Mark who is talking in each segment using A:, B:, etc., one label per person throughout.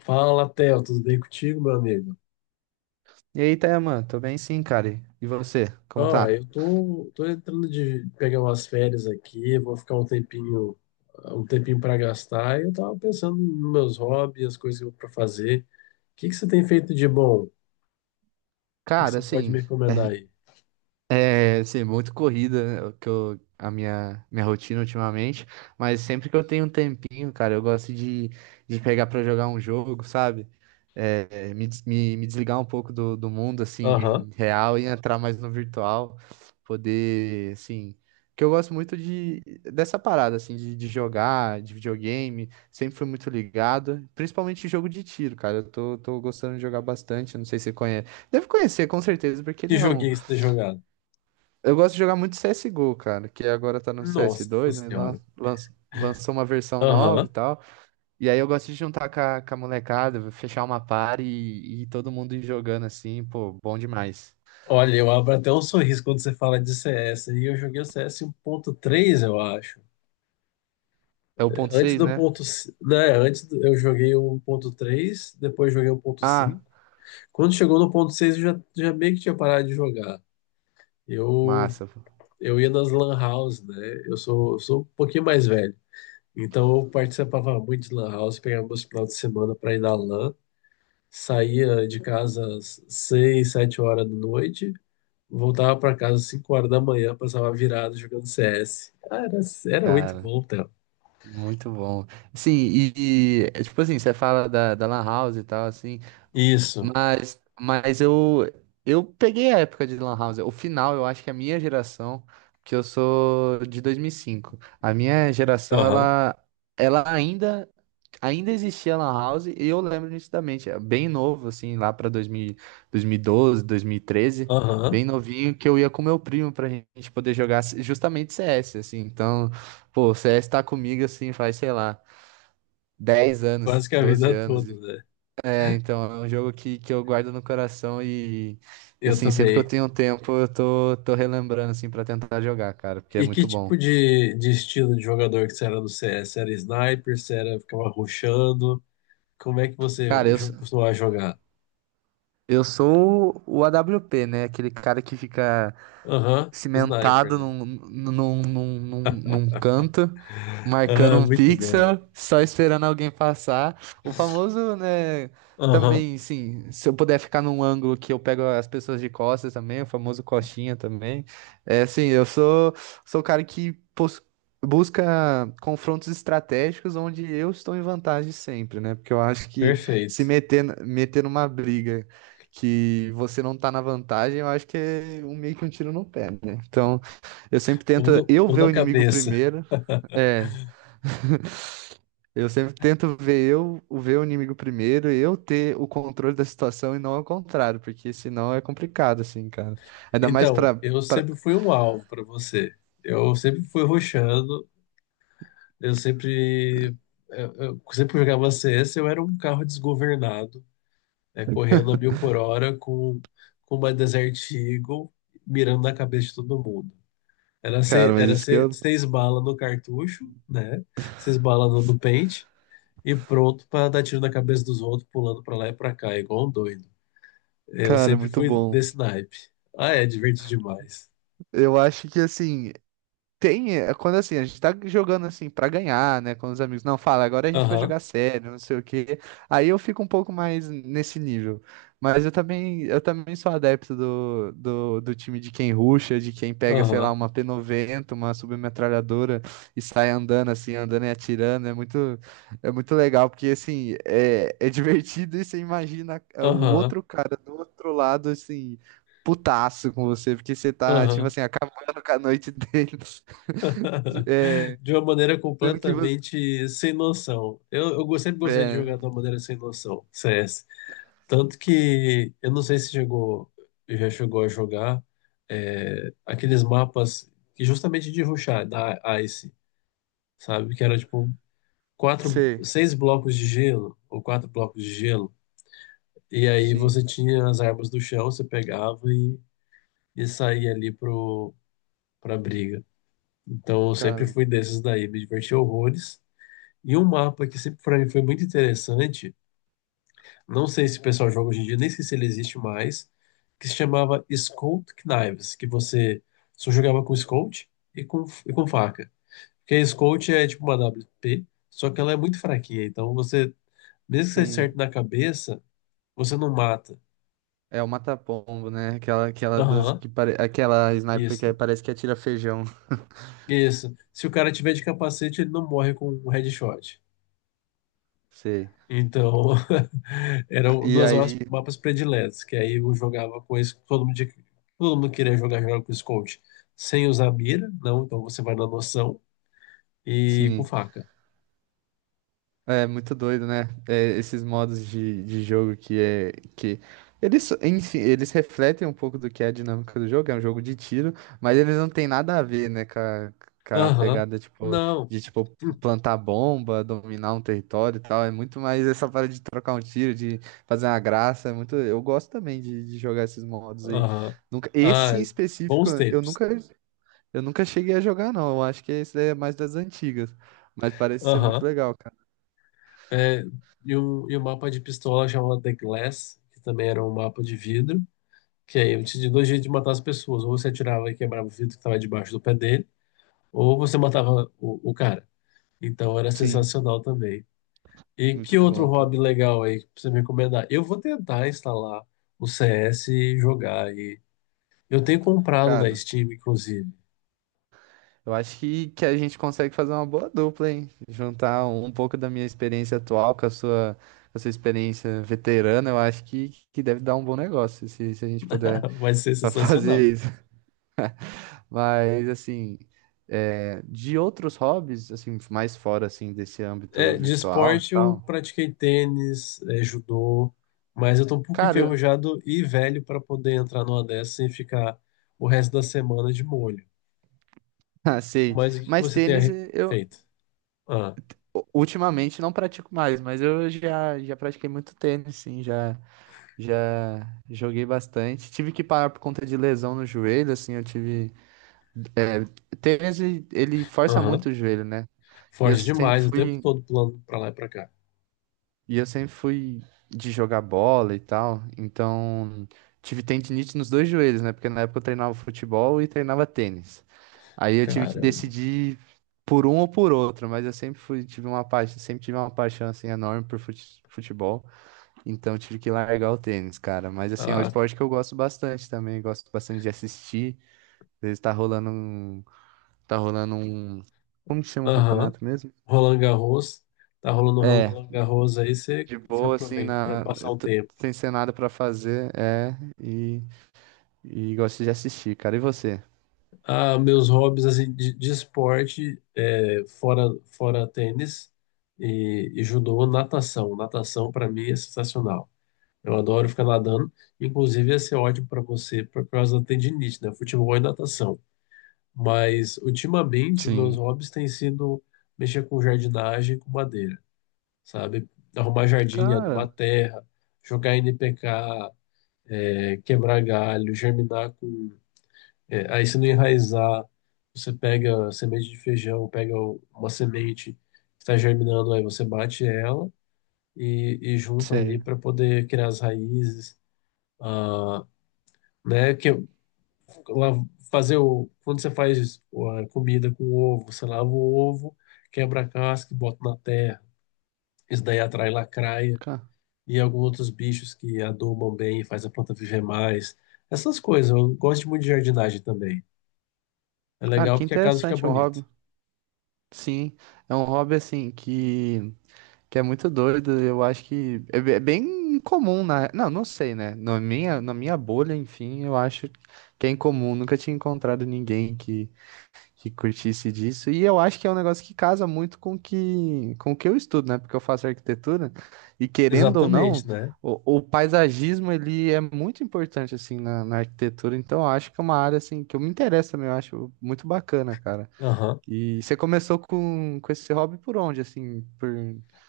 A: Fala, Theo, tudo bem contigo, meu amigo?
B: E aí, Tayaman, tô bem sim, cara. E você, como
A: Ó,
B: tá?
A: eu tô entrando de pegar umas férias aqui, vou ficar um tempinho para gastar, e eu tava pensando nos meus hobbies, as coisas que eu para fazer. O que que você tem feito de bom? O que que
B: Cara,
A: você pode
B: assim,
A: me recomendar
B: é,
A: aí?
B: Assim, muito corrida, né, o que eu, a minha rotina ultimamente, mas sempre que eu tenho um tempinho, cara, eu gosto de pegar pra jogar um jogo, sabe? Me desligar um pouco do mundo,
A: Aham.
B: assim, real e entrar mais no virtual, poder, assim, que eu gosto muito de, dessa parada, assim, de jogar, de videogame, sempre fui muito ligado, principalmente jogo de tiro, cara, tô gostando de jogar bastante, não sei se você conhece, deve conhecer, com certeza, porque
A: Que
B: ele é um
A: joguinho você tem jogado?
B: eu gosto de jogar muito CSGO, cara, que agora tá no
A: Nossa
B: CS2, né?
A: Senhora.
B: Lançou uma versão nova e
A: Aham.
B: tal. E aí eu gosto de juntar com com a molecada, fechar uma party e todo mundo ir jogando assim, pô, bom demais.
A: Olha, eu abro até um sorriso quando você fala de CS, e eu joguei o CS três eu acho.
B: É o ponto
A: Antes
B: 6,
A: do
B: né?
A: ponto, né, eu joguei o ponto três, depois joguei o ponto cinco.
B: Ah,
A: Quando chegou no ponto 6 eu já meio que tinha parado de jogar. Eu,
B: massa, pô.
A: eu ia nas lan house, né? Eu sou um pouquinho mais velho. Então eu participava muito de lan house, pegava meus finais de semana para ir na lan, saía de casa às 6, 7 horas da noite, voltava para casa às 5 horas da manhã, passava virado jogando CS. Cara, era muito
B: Cara,
A: bom, Theo.
B: muito bom. Sim, é tipo assim, você fala da Lan House e tal, assim,
A: Isso.
B: Mas eu peguei a época de Lan House. O final, eu acho que é a minha geração, que eu sou de 2005, a minha geração,
A: Aham.
B: ela ainda, ainda existia Lan House e eu lembro nitidamente, é bem novo, assim, lá para 2000, 2012, 2013,
A: Aham.
B: bem novinho, que eu ia com meu primo pra gente poder jogar justamente CS, assim. Então, pô, o CS tá comigo, assim, faz, sei lá, 10
A: Quase
B: anos,
A: que a
B: 12
A: vida
B: anos.
A: toda, né?
B: É, então, é um jogo que eu guardo no coração e,
A: Eu
B: assim, sempre que eu
A: também.
B: tenho tempo, tô relembrando, assim, pra tentar jogar, cara, porque é
A: E que
B: muito
A: tipo
B: bom.
A: de estilo de jogador que você era no CS? Era sniper? Você era, ficava rushando? Como é que você
B: Cara, eu, s-
A: costumava jogar?
B: eu sou o AWP, né? Aquele cara que fica
A: Aham, sniper,
B: cimentado
A: né?
B: num canto, marcando
A: Ah,
B: um
A: muito bom.
B: pixel, só esperando alguém passar. O famoso, né?
A: Aham,
B: Também, sim, se eu puder ficar num ângulo que eu pego as pessoas de costas também, o famoso coxinha também. É assim, eu sou, Sou o cara busca confrontos estratégicos onde eu estou em vantagem sempre, né? Porque eu acho que se
A: perfeito.
B: meter, meter numa briga que você não tá na vantagem, eu acho que é um, meio que um tiro no pé, né? Então, eu sempre
A: Ou,
B: tento
A: no,
B: eu
A: ou
B: ver
A: na
B: o inimigo
A: cabeça.
B: primeiro. É, eu sempre tento ver o inimigo primeiro, eu ter o controle da situação e não ao contrário, porque senão é complicado assim, cara. Ainda mais
A: Então,
B: pra,
A: eu
B: pra...
A: sempre fui um alvo para você. Eu sempre fui rushando, eu sempre. Eu sempre jogava CS, eu era um carro desgovernado, né, correndo a mil por hora com uma Desert Eagle mirando na cabeça de todo mundo.
B: Cara, mas
A: Era
B: isso que
A: se,
B: eu
A: seis balas no cartucho, né? Seis balas no pente, e pronto para dar tiro na cabeça dos outros, pulando para lá e para cá, igual um doido. Eu
B: Cara, é
A: sempre
B: muito
A: fui
B: bom.
A: desse naipe. Ah, é, divertido demais.
B: Eu acho que assim, tem, é quando assim, a gente tá jogando assim pra ganhar, né, com os amigos. Não, fala, agora a gente vai
A: Aham,
B: jogar sério, não sei o quê. Aí eu fico um pouco mais nesse nível. Mas eu também sou adepto do time de quem rusha, de quem pega, sei lá,
A: aham,
B: uma P90 uma submetralhadora e sai andando assim, andando e atirando. É muito legal, porque assim, é divertido e você imagina é, o
A: aham,
B: outro cara do outro lado, assim, putaço com você, porque você tá, tipo
A: aham.
B: assim, acabando com a noite dele. É,
A: De uma maneira
B: sendo que você.
A: completamente sem noção. Eu sempre gostei de
B: É,
A: jogar de uma maneira sem noção, CS. Tanto que eu não sei se chegou, já chegou a jogar aqueles mapas que justamente de rushar da Ice, sabe? Que era tipo quatro,
B: sei,
A: seis blocos de gelo ou quatro blocos de gelo. E aí
B: sim,
A: você tinha as armas do chão, você pegava e saía ali pra briga. Então eu sempre
B: cara,
A: fui desses daí, me diverti horrores. E um mapa que sempre pra mim foi muito interessante. Não sei se o pessoal joga hoje em dia, nem sei se ele existe mais, que se chamava Scout Knives, que você só jogava com Scout e com faca. Porque a Scout é tipo uma WP, só que ela é muito fraquinha, então você, mesmo que você
B: sim.
A: acerte na cabeça, você não mata.
B: É o mata-pombo, né? Aquela dança
A: Aham,
B: que pare... aquela sniper que é,
A: isso,
B: parece que atira feijão.
A: isso. Se o cara tiver de capacete, ele não morre com um headshot.
B: Sei.
A: Então, eram
B: E
A: duas mapas
B: aí,
A: mapas prediletas, que aí eu jogava com esse, todo mundo, todo mundo queria jogar, jogava com Scout, sem usar mira, não, então você vai na noção, e com
B: sim.
A: faca.
B: É muito doido, né? É, esses modos de jogo que é que eles, enfim, eles refletem um pouco do que é a dinâmica do jogo, é um jogo de tiro, mas eles não têm nada a ver, né, com a
A: Aham,
B: pegada tipo
A: não,
B: de tipo
A: hum,
B: plantar bomba, dominar um território e tal. É muito mais essa parada de trocar um tiro, de fazer uma graça, é muito, eu gosto também de jogar esses modos aí.
A: aham,
B: Nunca, esse
A: ah,
B: em específico,
A: bons
B: eu
A: tempos.
B: nunca Eu nunca cheguei a jogar não. Eu acho que esse daí é mais das antigas, mas parece ser muito
A: Aham,
B: legal, cara.
A: é, e um, mapa de pistola chamado The Glass, que também era um mapa de vidro, que aí eu tinha dois jeitos de matar as pessoas, ou você atirava e quebrava o vidro que estava debaixo do pé dele, ou você matava o cara. Então era
B: Sim.
A: sensacional também. E
B: Muito
A: que outro
B: bom, cara.
A: hobby legal aí pra você me recomendar? Eu vou tentar instalar o CS e jogar. E eu tenho comprado na
B: Cara,
A: Steam, inclusive.
B: eu acho que a gente consegue fazer uma boa dupla, hein? Juntar um pouco da minha experiência atual com a sua experiência veterana, eu acho que deve dar um bom negócio se, se a gente puder
A: Vai ser sensacional.
B: fazer isso. Mas, assim, é, de outros hobbies, assim, mais fora, assim, desse âmbito
A: É, de
B: virtual e
A: esporte eu
B: tal,
A: pratiquei tênis, judô, mas eu tô um pouco
B: cara, eu-
A: enferrujado e velho para poder entrar numa dessas sem ficar o resto da semana de molho.
B: ah, sei,
A: Mas o que que
B: mas
A: você tem
B: tênis eh, eu
A: feito? Ah,
B: ultimamente não pratico mais, mas eu já, já pratiquei muito tênis, sim, já. Já joguei bastante. Tive que parar por conta de lesão no joelho, assim, eu tive. É, tênis, ele força
A: aham.
B: muito o joelho, né? E eu
A: Forte
B: sempre
A: demais, o tempo
B: fui.
A: todo pulando para lá e para cá.
B: E eu sempre fui de jogar bola e tal. Então, tive tendinite nos dois joelhos, né? Porque na época eu treinava futebol e treinava tênis. Aí eu tive que
A: Caramba.
B: decidir por um ou por outro, mas eu sempre fui, tive uma paixão, sempre tive uma paixão assim enorme por futebol. Então tive que largar o tênis, cara. Mas assim, é um
A: Ah,
B: esporte que eu gosto bastante também. Gosto bastante de assistir. Às vezes tá rolando um. Tá rolando um. Como que chama o
A: aham.
B: campeonato mesmo?
A: Roland Garros. Tá rolando um
B: É.
A: Roland Garros aí, você
B: De
A: você
B: boa, assim,
A: aproveita para
B: na.
A: passar um
B: T-
A: tempo.
B: Sem ser nada pra fazer, é. E, e gosto de assistir, cara. E você?
A: Ah, meus hobbies assim, de esporte, fora tênis e judô, natação. Natação para mim é sensacional. Eu adoro ficar nadando. Inclusive, ia ser ótimo para você por causa da tendinite, né? Futebol e natação. Mas, ultimamente, meus
B: Sim.
A: hobbies têm sido mexer com jardinagem e com madeira, sabe? Arrumar jardim, adubar
B: Cara,
A: terra, jogar NPK, quebrar galho, germinar com. Aí, se não enraizar, você pega a semente de feijão, pega uma semente que está germinando, aí você bate ela e junta ali
B: sei.
A: para poder criar as raízes, ah, né? Que lá, fazer o quando você faz a comida com ovo, você lava o ovo, quebra a casca e bota na terra. Isso daí atrai lacraia
B: Ca-
A: e alguns outros bichos que adubam bem e faz a planta viver mais. Essas coisas. Eu gosto muito de jardinagem também. É
B: Cara,
A: legal
B: que
A: porque a casa fica
B: interessante, é um
A: bonita.
B: hobby. Sim. É um hobby assim que. Que é muito doido, eu acho que é é bem comum na, não, não sei, né? Na minha bolha, enfim, eu acho que é incomum, nunca tinha encontrado ninguém que curtisse disso. E eu acho que é um negócio que casa muito com o que eu estudo, né? Porque eu faço arquitetura e querendo ou não,
A: Exatamente, né?
B: o paisagismo ele é muito importante assim na, na arquitetura, então eu acho que é uma área assim que eu me interesso também, eu acho muito bacana, cara.
A: Aham.
B: E você começou com esse hobby por onde, assim, por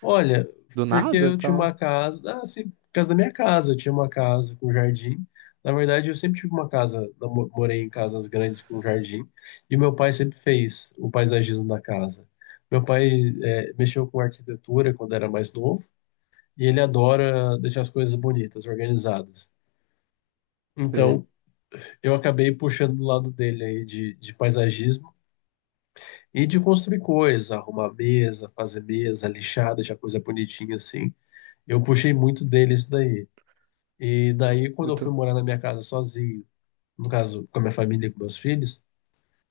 A: Olha,
B: do
A: porque
B: nada,
A: eu tinha uma
B: então.
A: casa. Ah, sim, por causa da minha casa. Eu tinha uma casa com jardim. Na verdade, eu sempre tive uma casa. Morei em casas grandes com jardim. E meu pai sempre fez o paisagismo da casa. Meu pai mexeu com arquitetura quando era mais novo. E ele adora deixar as coisas bonitas, organizadas.
B: Sei.
A: Então, eu acabei puxando do lado dele aí de paisagismo e de construir coisa, arrumar mesa, fazer mesa, lixar, deixar coisa bonitinha assim. Eu puxei muito dele isso daí. E daí, quando eu
B: Muito.
A: fui morar na minha casa sozinho, no caso, com a minha família e com meus filhos,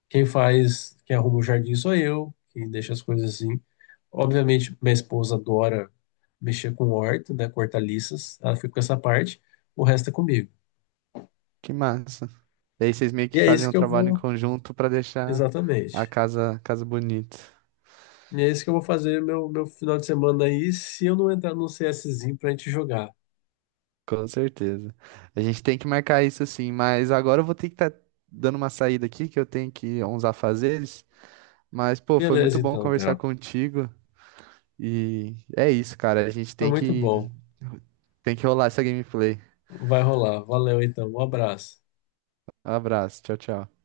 A: quem faz, quem arruma o jardim sou eu, quem deixa as coisas assim. Obviamente, minha esposa adora mexer com horta, né, com hortaliças, ela fica com essa parte, o resto é comigo.
B: Que massa. E aí vocês meio
A: E
B: que
A: é
B: fazem
A: isso
B: um
A: que eu
B: trabalho em
A: vou,
B: conjunto pra deixar
A: exatamente.
B: a casa bonita.
A: E é isso que eu vou fazer meu final de semana aí, se eu não entrar num CSzinho pra gente jogar.
B: Com certeza. A gente tem que marcar isso sim, mas agora eu vou ter que estar dando uma saída aqui, que eu tenho que ir a uns afazeres. Mas, pô, foi muito
A: Beleza,
B: bom
A: então,
B: conversar
A: Theo.
B: contigo. E é isso, cara. A gente
A: Foi muito bom.
B: tem que rolar essa gameplay.
A: Vai rolar. Valeu, então. Um abraço.
B: Um abraço. Tchau, tchau.